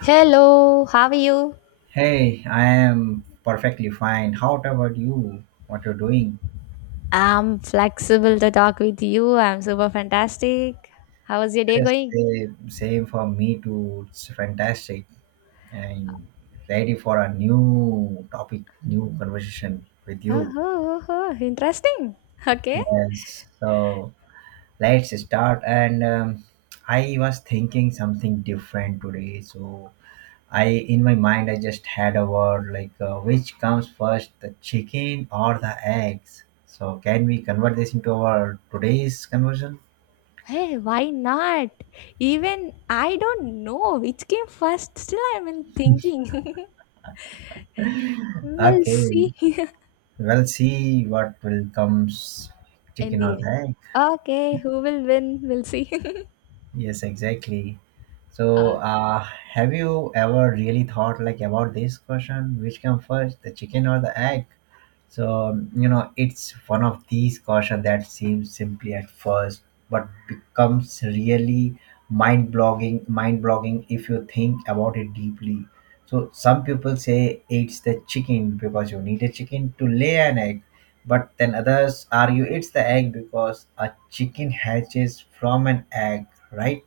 Hello, how are you? Hey, I am perfectly fine. How about you? What you're doing? I'm flexible to talk with you. I'm super fantastic. How was your day Yes, going? same, same for me too. It's fantastic and ready for a new topic, new conversation with Oh, you. oh, oh, oh, interesting. Okay. Yes, so let's start. And I was thinking something different today. So I, in my mind, I just had a word like which comes first, the chicken or the eggs. So can we convert this into our today's conversation? Hey, why not? Even I don't know which came first. Still, I'm in thinking. We'll Okay, see. well, see what will comes In chicken the or the end. egg. Okay, who will win? We'll see. Yes, exactly. So, Uh, have you ever really thought like about this question, which come first, the chicken or the egg? So, it's one of these questions that seems simply at first, but becomes really mind-blogging if you think about it deeply. So, some people say it's the chicken because you need a chicken to lay an egg. But then others argue it's the egg because a chicken hatches from an egg, right?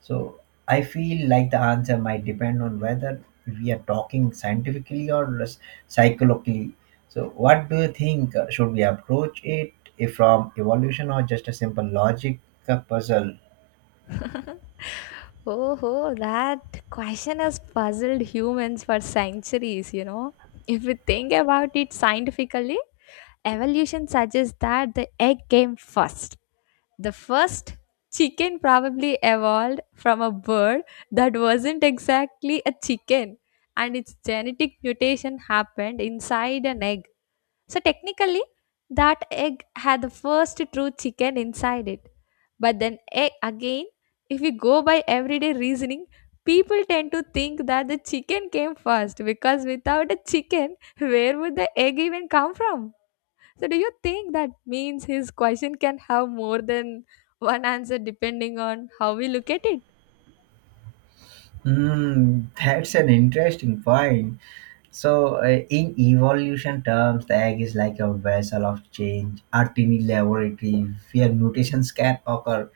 So I feel like the answer might depend on whether we are talking scientifically or psychologically. So what do you think? Should we approach it if from evolution or just a simple logic puzzle? Oh, that question has puzzled humans for centuries. If we think about it scientifically, evolution suggests that the egg came first. The first chicken probably evolved from a bird that wasn't exactly a chicken, and its genetic mutation happened inside an egg. So, technically, that egg had the first true chicken inside it. But then, egg, again, if we go by everyday reasoning, people tend to think that the chicken came first because without a chicken, where would the egg even come from? So, do you think that means his question can have more than one answer depending on how we look at it? That's an interesting point. So, in evolution terms, the egg is like a vessel of change, a tiny laboratory where mutations can occur.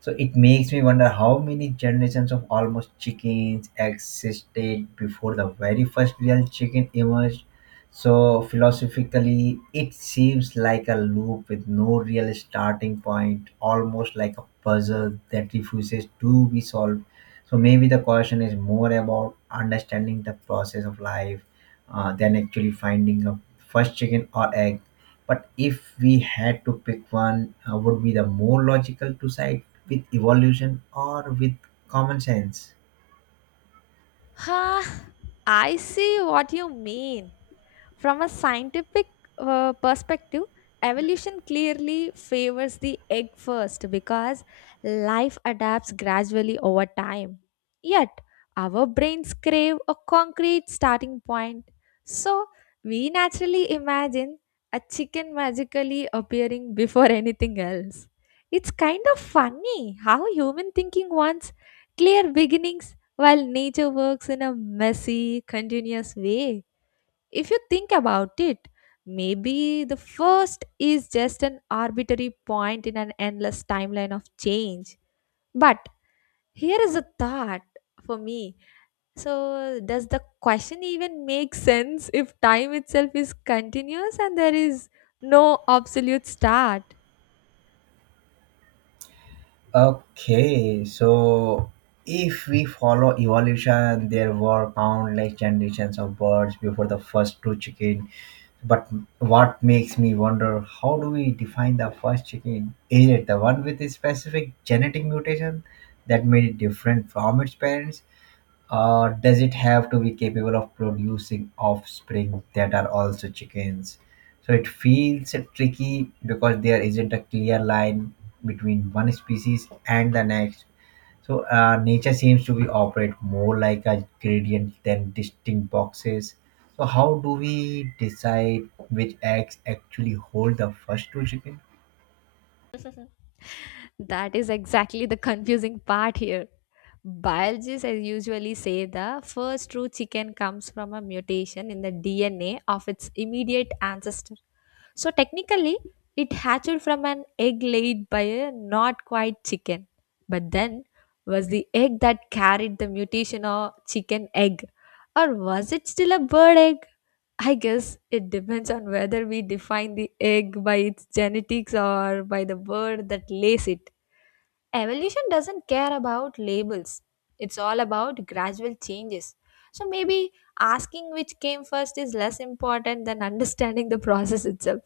So, it makes me wonder how many generations of almost chickens existed before the very first real chicken emerged. So, philosophically, it seems like a loop with no real starting point, almost like a puzzle that refuses to be solved. So maybe the question is more about understanding the process of life than actually finding a first chicken or egg. But if we had to pick one, would be the more logical to side with evolution or with common sense? Huh, I see what you mean. From a scientific perspective, evolution clearly favors the egg first because life adapts gradually over time. Yet, our brains crave a concrete starting point. So, we naturally imagine a chicken magically appearing before anything else. It's kind of funny how human thinking wants clear beginnings while nature works in a messy, continuous way. If you think about it, maybe the first is just an arbitrary point in an endless timeline of change. But here is a thought for me. So, does the question even make sense if time itself is continuous and there is no absolute start? Okay, so if we follow evolution, there were countless generations of birds before the first two chickens. But what makes me wonder how do we define the first chicken? Is it the one with a specific genetic mutation that made it different from its parents? Or does it have to be capable of producing offspring that are also chickens? So it feels tricky because there isn't a clear line between one species and the next. So nature seems to be operate more like a gradient than distinct boxes. So how do we decide which eggs actually hold the first two chicken? That is exactly the confusing part here. Biologists I usually say the first true chicken comes from a mutation in the DNA of its immediate ancestor. So technically, it hatched from an egg laid by a not quite chicken, but then was the egg that carried the mutation a chicken egg, or was it still a bird egg? I guess it depends on whether we define the egg by its genetics or by the bird that lays it. Evolution doesn't care about labels. It's all about gradual changes. So maybe asking which came first is less important than understanding the process itself.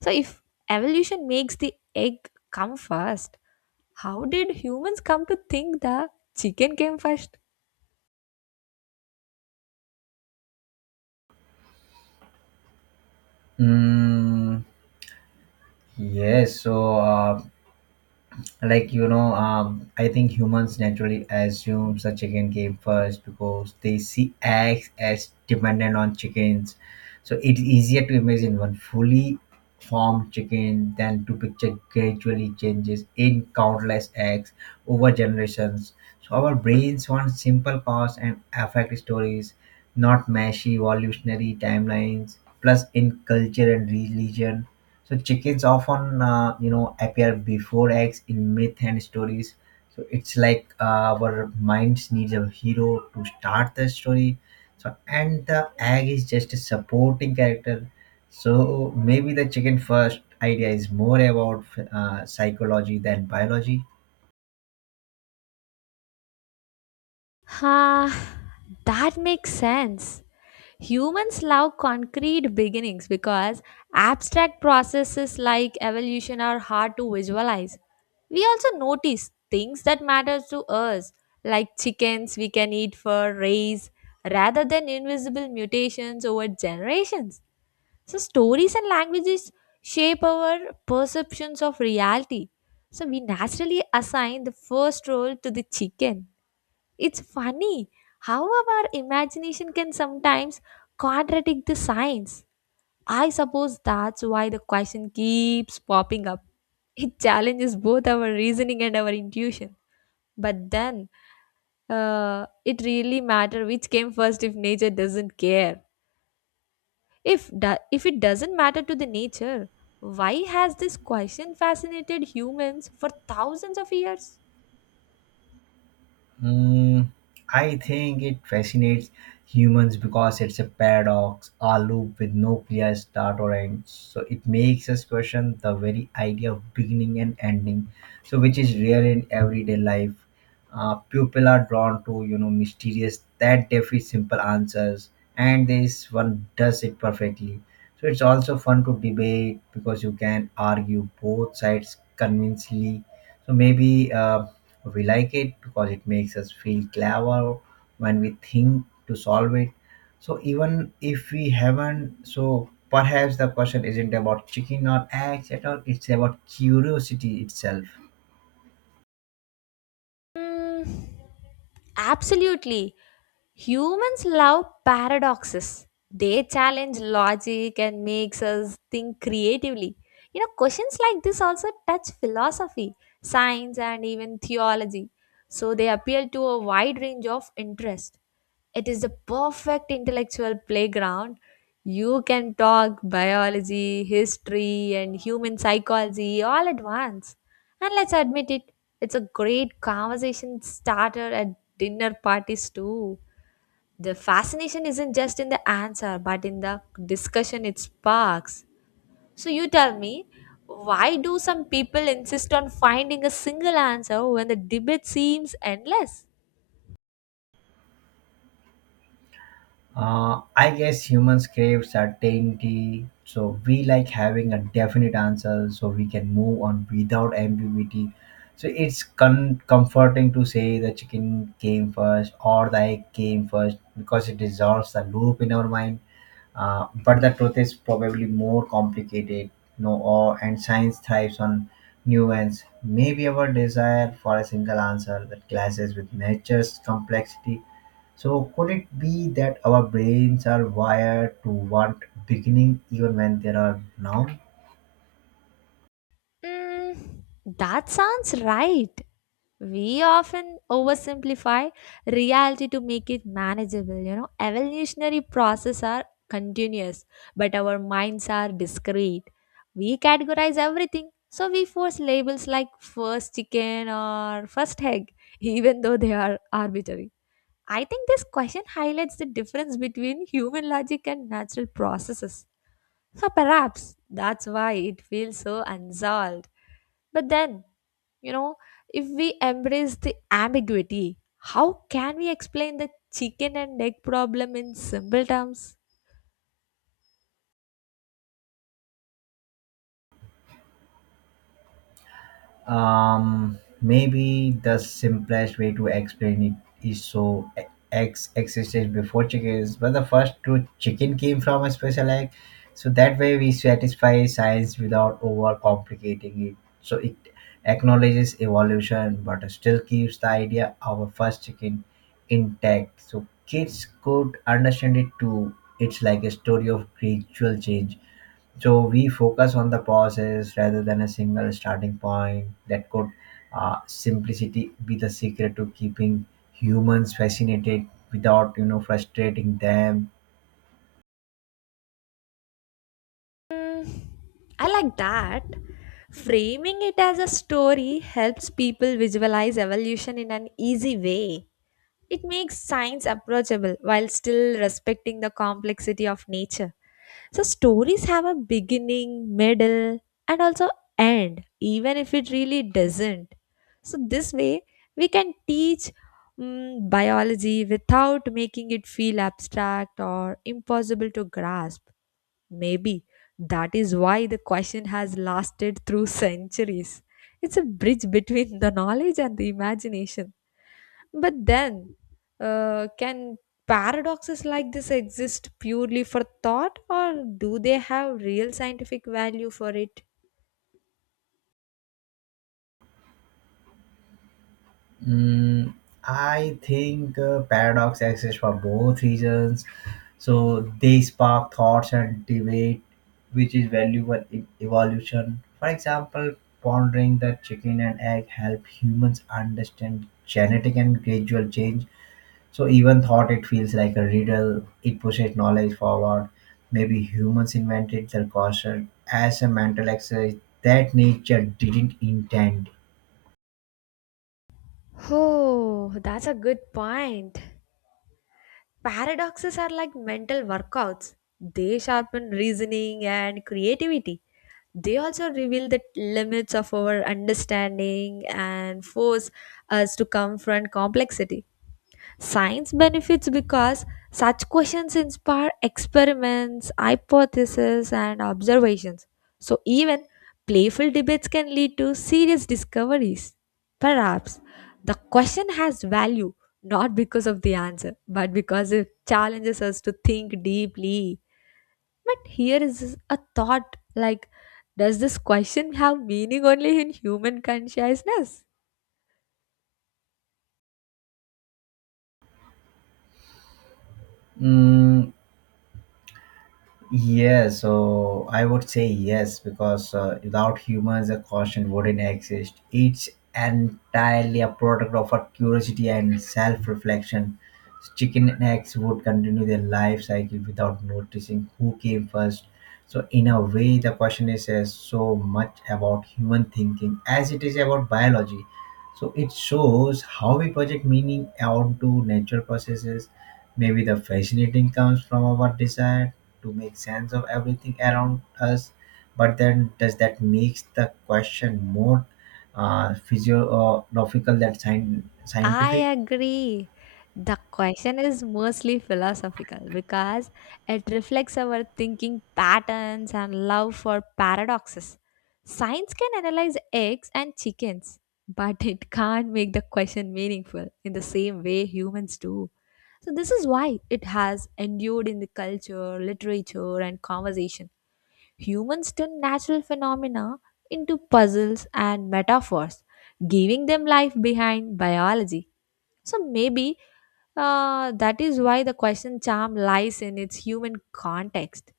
So if evolution makes the egg come first, how did humans come to think the chicken came first? Mm, yes. So like, I think humans naturally assume the chicken came first because they see eggs as dependent on chickens, so it's easier to imagine one fully formed chicken than to picture gradually changes in countless eggs over generations. So our brains want simple cause and effect stories, not meshy evolutionary timelines. Plus, in culture and religion, so chickens often, appear before eggs in myth and stories. So it's like our minds needs a hero to start the story. So and the egg is just a supporting character. So maybe the chicken first idea is more about psychology than biology. Huh, that makes sense. Humans love concrete beginnings because abstract processes like evolution are hard to visualize. We also notice things that matter to us, like chickens we can eat for raise, rather than invisible mutations over generations. So, stories and languages shape our perceptions of reality. So, we naturally assign the first role to the chicken. It's funny how our imagination can sometimes contradict the science. I suppose that's why the question keeps popping up. It challenges both our reasoning and our intuition. But then, it really matter which came first if nature doesn't care. If it doesn't matter to the nature, why has this question fascinated humans for thousands of years? Mm, I think it fascinates humans because it's a paradox, a loop with no clear start or end. So it makes us question the very idea of beginning and ending, so which is rare in everyday life. People are drawn to mysterious that defy simple answers, and this one does it perfectly. So it's also fun to debate because you can argue both sides convincingly, so maybe we like it because it makes us feel clever when we think to solve it. So even if we haven't, so perhaps the question isn't about chicken or eggs at all. It's about curiosity itself. Mm, absolutely. Humans love paradoxes. They challenge logic and makes us think creatively. You know, questions like this also touch philosophy, science and even theology. So they appeal to a wide range of interest. It is the perfect intellectual playground. You can talk biology, history and human psychology all at once. And let's admit it, it's a great conversation starter at dinner parties too. The fascination isn't just in the answer, but in the discussion it sparks. So, you tell me, why do some people insist on finding a single answer when the debate seems endless? I guess humans crave certainty, so we like having a definite answer so we can move on without ambiguity. So it's comforting to say the chicken came first or the egg came first because it dissolves the loop in our mind. But the truth is probably more complicated, and science thrives on nuance. Maybe our desire for a single answer that clashes with nature's complexity. So, could it be that our brains are wired to want beginning even when there are none? Mm, that sounds right. We often oversimplify reality to make it manageable. You know, evolutionary processes are continuous, but our minds are discrete. We categorize everything, so we force labels like first chicken or first egg, even though they are arbitrary. I think this question highlights the difference between human logic and natural processes. So perhaps that's why it feels so unsolved. But then, you know, if we embrace the ambiguity, how can we explain the chicken and egg problem in simple terms? Maybe the simplest way to explain it is so eggs existed before chickens, but the first true chicken came from a special egg. So that way we satisfy science without overcomplicating it. So it acknowledges evolution, but still keeps the idea of a first chicken intact. So kids could understand it too. It's like a story of gradual change, so we focus on the process rather than a single starting point. That could simplicity be the secret to keeping humans fascinated without frustrating them. Hmm, I like that. Framing it as a story helps people visualize evolution in an easy way. It makes science approachable while still respecting the complexity of nature. So stories have a beginning, middle, and also end, even if it really doesn't. So this way, we can teach biology without making it feel abstract or impossible to grasp. Maybe that is why the question has lasted through centuries. It's a bridge between the knowledge and the imagination. But then, can paradoxes like this exist purely for thought, or do they have real scientific value for it? Mm, I think paradox exists for both reasons. So they spark thoughts and debate, which is valuable in evolution. For example, pondering the chicken and egg help humans understand genetic and gradual change. So even thought it feels like a riddle, it pushes knowledge forward. Maybe humans invented the caution as a mental exercise that nature didn't intend. Oh, that's a good point. Paradoxes are like mental workouts, they sharpen reasoning and creativity. They also reveal the limits of our understanding and force us to confront complexity. Science benefits because such questions inspire experiments, hypotheses, and observations. So, even playful debates can lead to serious discoveries. Perhaps the question has value not because of the answer, but because it challenges us to think deeply. But here is a thought like, does this question have meaning only in human consciousness? Mm, yeah, so I would say yes because without humans, a constant wouldn't exist. It's entirely a product of our curiosity and self-reflection. Chicken and eggs would continue their life cycle without noticing who came first. So, in a way, the question is as so much about human thinking as it is about biology. So, it shows how we project meaning onto natural processes. Maybe the fascinating comes from our desire to make sense of everything around us, but then does that makes the question more physiological than I scientific? agree. The question is mostly philosophical because it reflects our thinking patterns and love for paradoxes. Science can analyze eggs and chickens, but it can't make the question meaningful in the same way humans do. So, this is why it has endured in the culture, literature, and conversation. Humans turn natural phenomena into puzzles and metaphors, giving them life behind biology. So maybe that is why the question charm lies in its human context.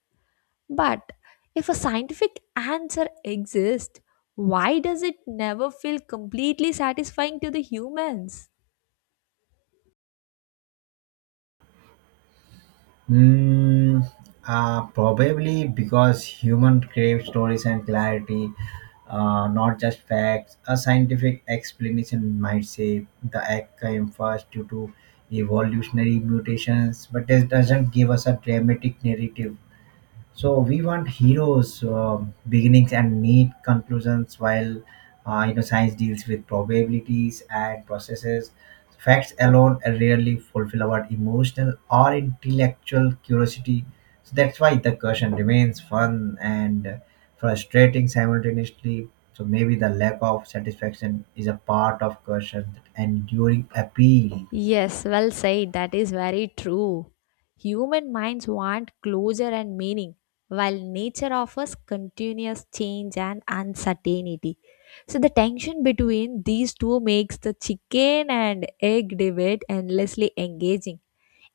But if a scientific answer exists, why does it never feel completely satisfying to the humans? Mm, probably because human crave stories and clarity, not just facts. A scientific explanation might say the egg came first due to evolutionary mutations, but it doesn't give us a dramatic narrative. So we want heroes, beginnings, and neat conclusions, while science deals with probabilities and processes. Facts alone rarely fulfill our emotional or intellectual curiosity. So that's why the question remains fun and frustrating simultaneously. So maybe the lack of satisfaction is a part of question enduring appeal. Yes, well said. That is very true. Human minds want closure and meaning, while nature offers continuous change and uncertainty. So, the tension between these two makes the chicken and egg debate endlessly engaging.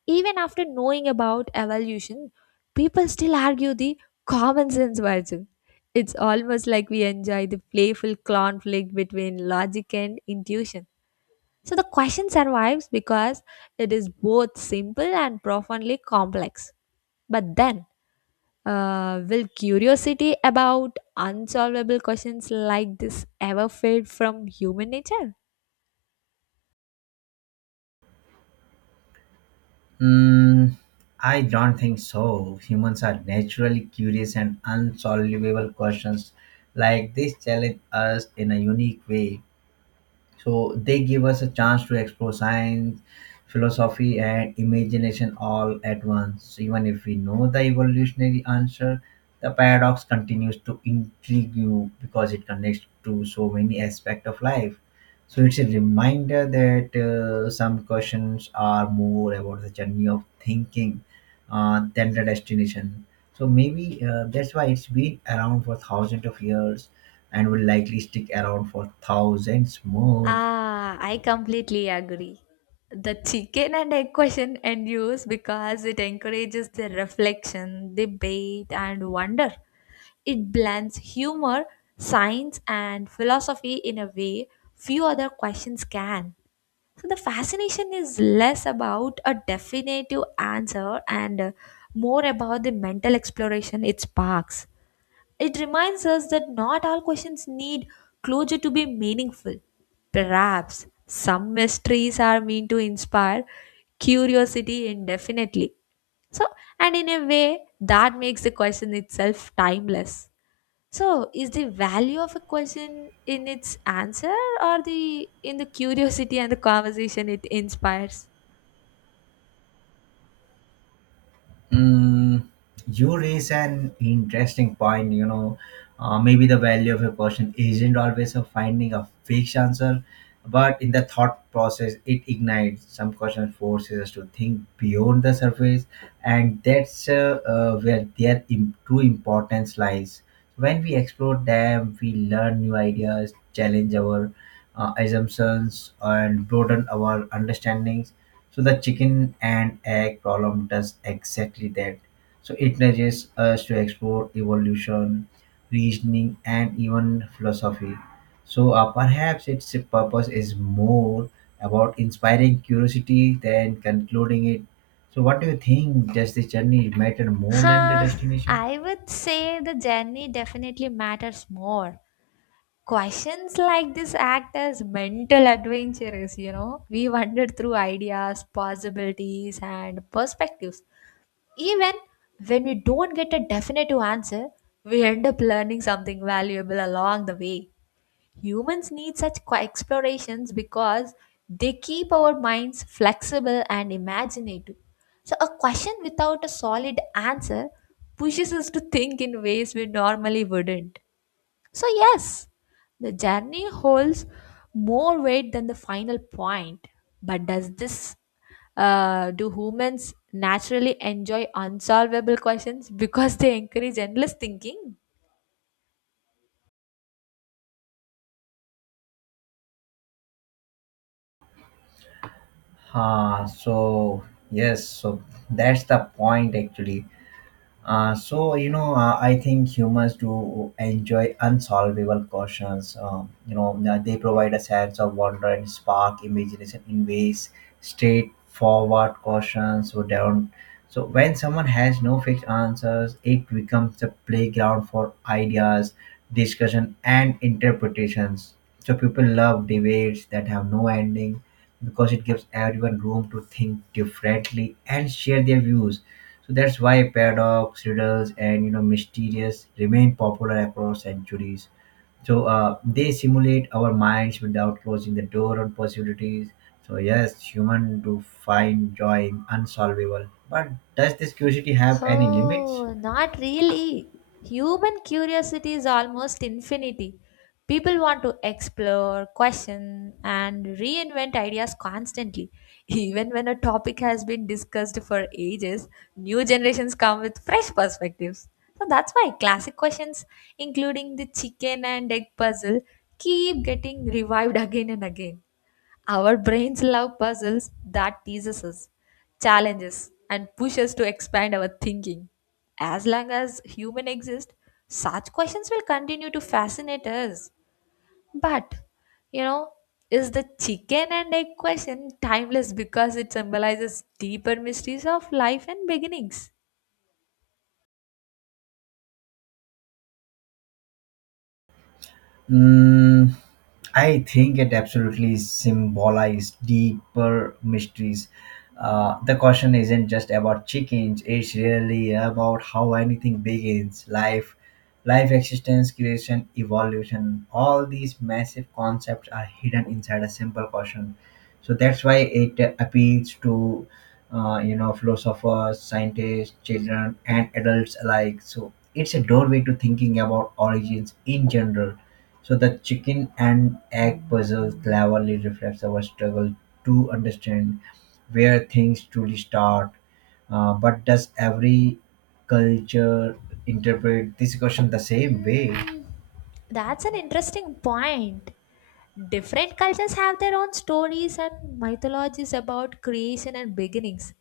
Even after knowing about evolution, people still argue the common sense version. It's almost like we enjoy the playful conflict between logic and intuition. So the question survives because it is both simple and profoundly complex. But then, will curiosity about unsolvable questions like this ever fade from human nature? Mm, I don't think so. Humans are naturally curious, and unsolvable questions like this challenge us in a unique way, so they give us a chance to explore science, philosophy and imagination all at once. Even if we know the evolutionary answer, the paradox continues to intrigue you because it connects to so many aspects of life. So it's a reminder that some questions are more about the journey of thinking than the destination. So maybe that's why it's been around for thousands of years, and will likely stick around for thousands more. Ah, I completely agree. The chicken and egg question endures because it encourages the reflection, debate, and wonder. It blends humor, science, and philosophy in a way few other questions can. So the fascination is less about a definitive answer and more about the mental exploration it sparks. It reminds us that not all questions need closure to be meaningful. Perhaps some mysteries are meant to inspire curiosity indefinitely. So, and in a way, that makes the question itself timeless. So, is the value of a question in its answer or the in the curiosity and the conversation it inspires? Mm, you raise an interesting point. Maybe the value of a person isn't always of finding a fixed answer, but in the thought process, it ignites some question, forces us to think beyond the surface, and that's where their true importance lies. When we explore them, we learn new ideas, challenge our assumptions, and broaden our understandings, so the chicken and egg problem does exactly that. So it nudges us to explore evolution, reasoning, and even philosophy. So perhaps its purpose is more about inspiring curiosity than concluding it. So what do you think? Does the journey matter more than the Huh, destination? I would say the journey definitely matters more. Questions like this act as mental adventures, you know. We wander through ideas, possibilities, and perspectives. Even when we don't get a definitive answer, we end up learning something valuable along the way. Humans need such explorations because they keep our minds flexible and imaginative. So, a question without a solid answer pushes us to think in ways we normally wouldn't. So, yes, the journey holds more weight than the final point. But does this do humans naturally enjoy unsolvable questions because they encourage endless thinking? Ah, so yes, so that's the point actually. So, I think humans do enjoy unsolvable questions. They provide a sense of wonder and spark imagination in ways straightforward questions so don't. So when someone has no fixed answers, it becomes a playground for ideas, discussion, and interpretations. So people love debates that have no ending because it gives everyone room to think differently and share their views. So that's why paradox, riddles, and mysterious remain popular across centuries. So they simulate our minds without closing the door on possibilities. So yes, human do find joy in unsolvable. But does this curiosity have any limits? Oh, not really. Human curiosity is almost infinity. People want to explore, question, and reinvent ideas constantly. Even when a topic has been discussed for ages, new generations come with fresh perspectives. So that's why classic questions, including the chicken and egg puzzle, keep getting revived again and again. Our brains love puzzles that teases us, challenges, and push us to expand our thinking. As long as human exist, such questions will continue to fascinate us. But, you know, is the chicken and egg question timeless because it symbolizes deeper mysteries of life and beginnings? Mm, I think it absolutely symbolizes deeper mysteries. The question isn't just about chickens; it's really about how anything begins, life, existence, creation, evolution. All these massive concepts are hidden inside a simple question. So that's why it appeals to, philosophers, scientists, children, and adults alike. So it's a doorway to thinking about origins in general, so the chicken and egg puzzle cleverly reflects our struggle to understand where things truly start. But does every culture interpret this question the same way? Mm, that's an interesting point. Different cultures have their own stories and mythologies about creation and beginnings.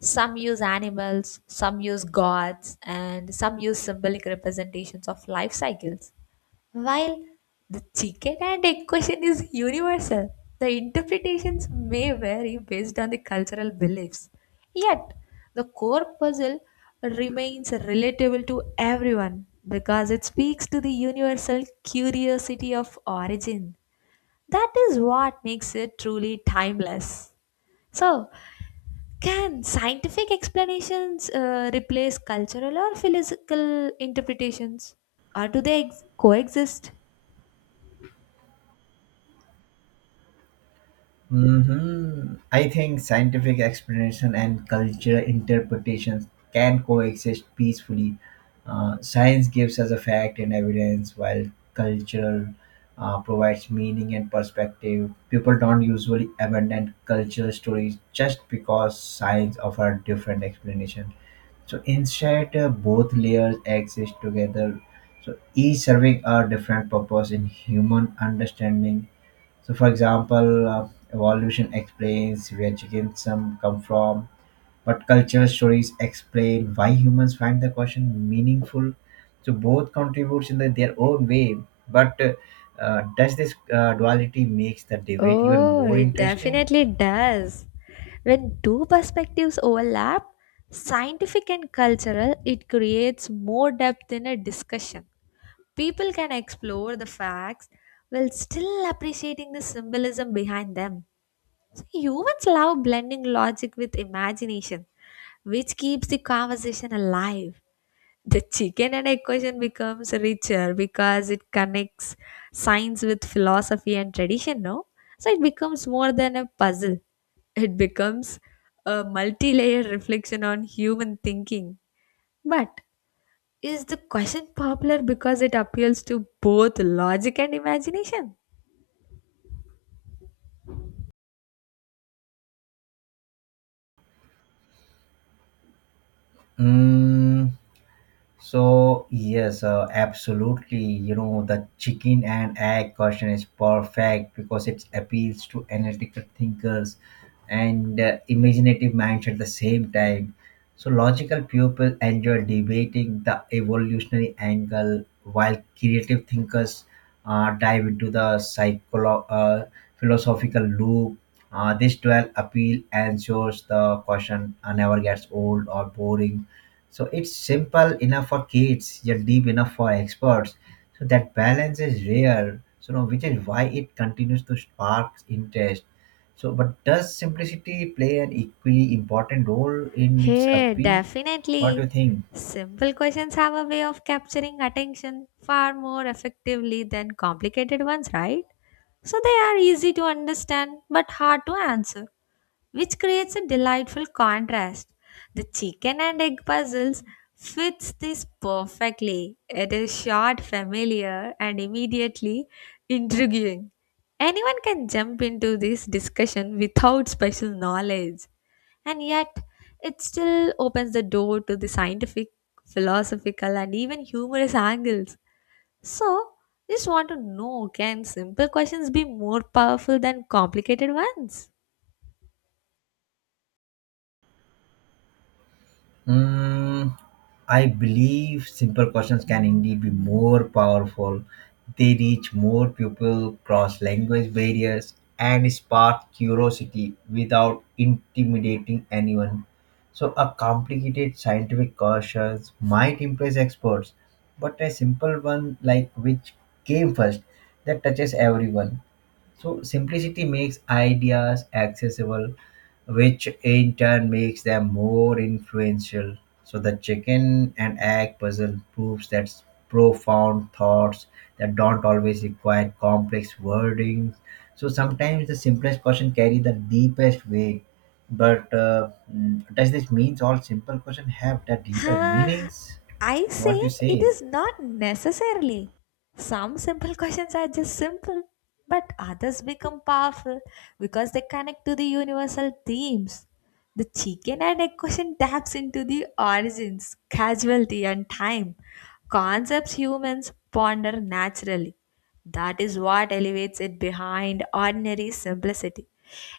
Some use animals, some use gods, and some use symbolic representations of life cycles. While the chicken and egg question is universal, the interpretations may vary based on the cultural beliefs. Yet, the core puzzle remains relatable to everyone because it speaks to the universal curiosity of origin. That is what makes it truly timeless. So, can scientific explanations replace cultural or philosophical interpretations? Or do they coexist? I think scientific explanation and cultural interpretations can coexist peacefully. Science gives us a fact and evidence, while cultural provides meaning and perspective. People don't usually abandon cultural stories just because science offers different explanation. So instead, both layers exist together. So each serving a different purpose in human understanding, so, for example, evolution explains where chickens come from, but cultural stories explain why humans find the question meaningful. So, both contributes in their own way. But does this duality makes the debate even Oh, more it interesting? definitely does. When two perspectives overlap, scientific and cultural, it creates more depth in a discussion. People can explore the facts while still appreciating the symbolism behind them. So humans love blending logic with imagination, which keeps the conversation alive. The chicken and egg question becomes richer because it connects science with philosophy and tradition, no? So it becomes more than a puzzle. It becomes a multi layered reflection on human thinking. But is the question popular because it appeals to both logic and imagination? Mm, So yes, absolutely. You know the chicken and egg question is perfect because it appeals to analytical thinkers and imaginative minds at the same time. So logical people enjoy debating the evolutionary angle, while creative thinkers dive into the philosophical loop. This dual appeal ensures the question never gets old or boring, so it's simple enough for kids, yet deep enough for experts. So that balance is rare. So now, which is why it continues to spark interest. So, but does simplicity play an equally important role in its Hey, appeal? What do definitely. you think? Simple questions have a way of capturing attention far more effectively than complicated ones, right? So they are easy to understand but hard to answer, which creates a delightful contrast. The chicken and egg puzzles fits this perfectly. It is short, familiar, and immediately intriguing. Anyone can jump into this discussion without special knowledge, and yet it still opens the door to the scientific, philosophical, and even humorous angles. So, just want to know can simple questions be more powerful than complicated ones? Mm, I believe simple questions can indeed be more powerful. They reach more people, cross language barriers, and spark curiosity without intimidating anyone. So, a complicated scientific question might impress experts, but a simple one like which came first that touches everyone, so simplicity makes ideas accessible, which in turn makes them more influential. So the chicken and egg puzzle proves that profound thoughts that don't always require complex wording. So sometimes the simplest question carry the deepest weight. But does this means all simple questions have the deeper Huh, meanings? I say What do you it say? is not necessarily. Some simple questions are just simple, but others become powerful because they connect to the universal themes. The chicken and egg question taps into the origins, casualty, and time, concepts humans ponder naturally. That is what elevates it behind ordinary simplicity.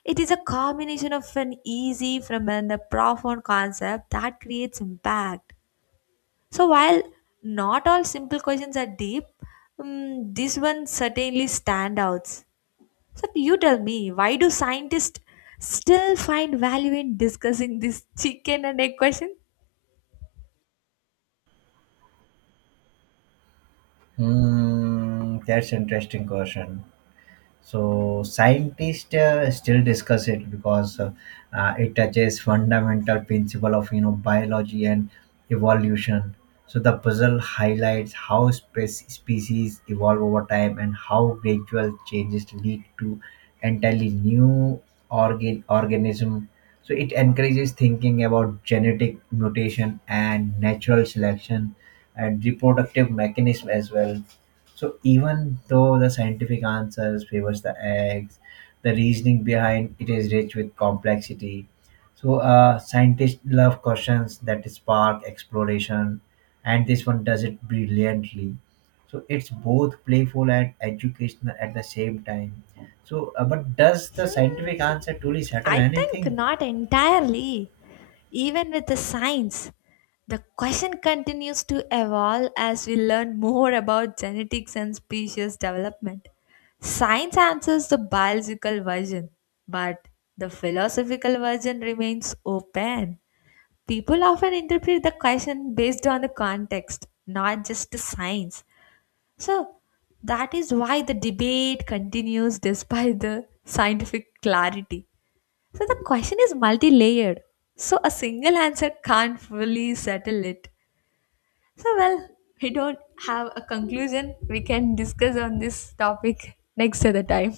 It is a combination of an easy from and a profound concept that creates impact. So while not all simple questions are deep, this one certainly stand out. So you tell me, why do scientists still find value in discussing this chicken and egg question? That's interesting question. So scientists still discuss it because it touches fundamental principle of biology and evolution. So the puzzle highlights how species evolve over time and how gradual changes lead to entirely new organism. So it encourages thinking about genetic mutation and natural selection and reproductive mechanism as well, so even though the scientific answers favors the eggs, the reasoning behind it is rich with complexity. So scientists love questions that spark exploration, and this one does it brilliantly. So it's both playful and educational at the same time. So, but does the scientific Hmm, answer truly settle I think anything? not entirely. Even with the science, the question continues to evolve as we learn more about genetics and species development. Science answers the biological version, but the philosophical version remains open. People often interpret the question based on the context, not just the science. So that is why the debate continues despite the scientific clarity. So the question is multi layered. So a single answer can't fully settle it. So, well, we don't have a conclusion. We can discuss on this topic next other time.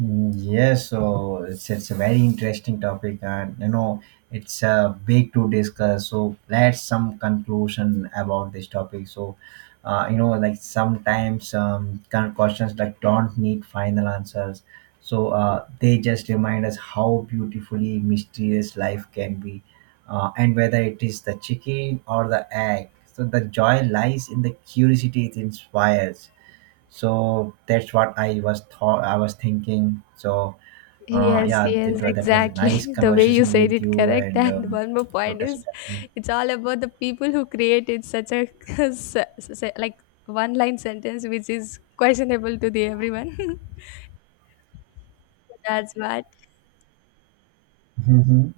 Mm, yes, so it's a very interesting topic, and it's big to discuss. So let's some conclusion about this topic. So, like sometimes kind of questions like don't need final answers. So they just remind us how beautifully mysterious life can be, and whether it is the chicken or the egg. So the joy lies in the curiosity it inspires. So that's what I was thinking. So Yes, yeah, yes, that was a nice exactly. The way you conversation said with it, you, correct. and And one more you point touched. is, it's all about the people who created such a like one-line sentence, which is questionable to the everyone. That's what. Hmm.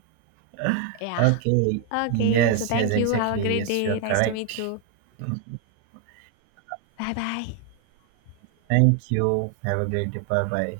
Yeah. Okay. Yes. Yes. Exactly. Yes. You're Nice to meet correct. you. Bye bye. Thank you. Have a great day. Bye. Bye.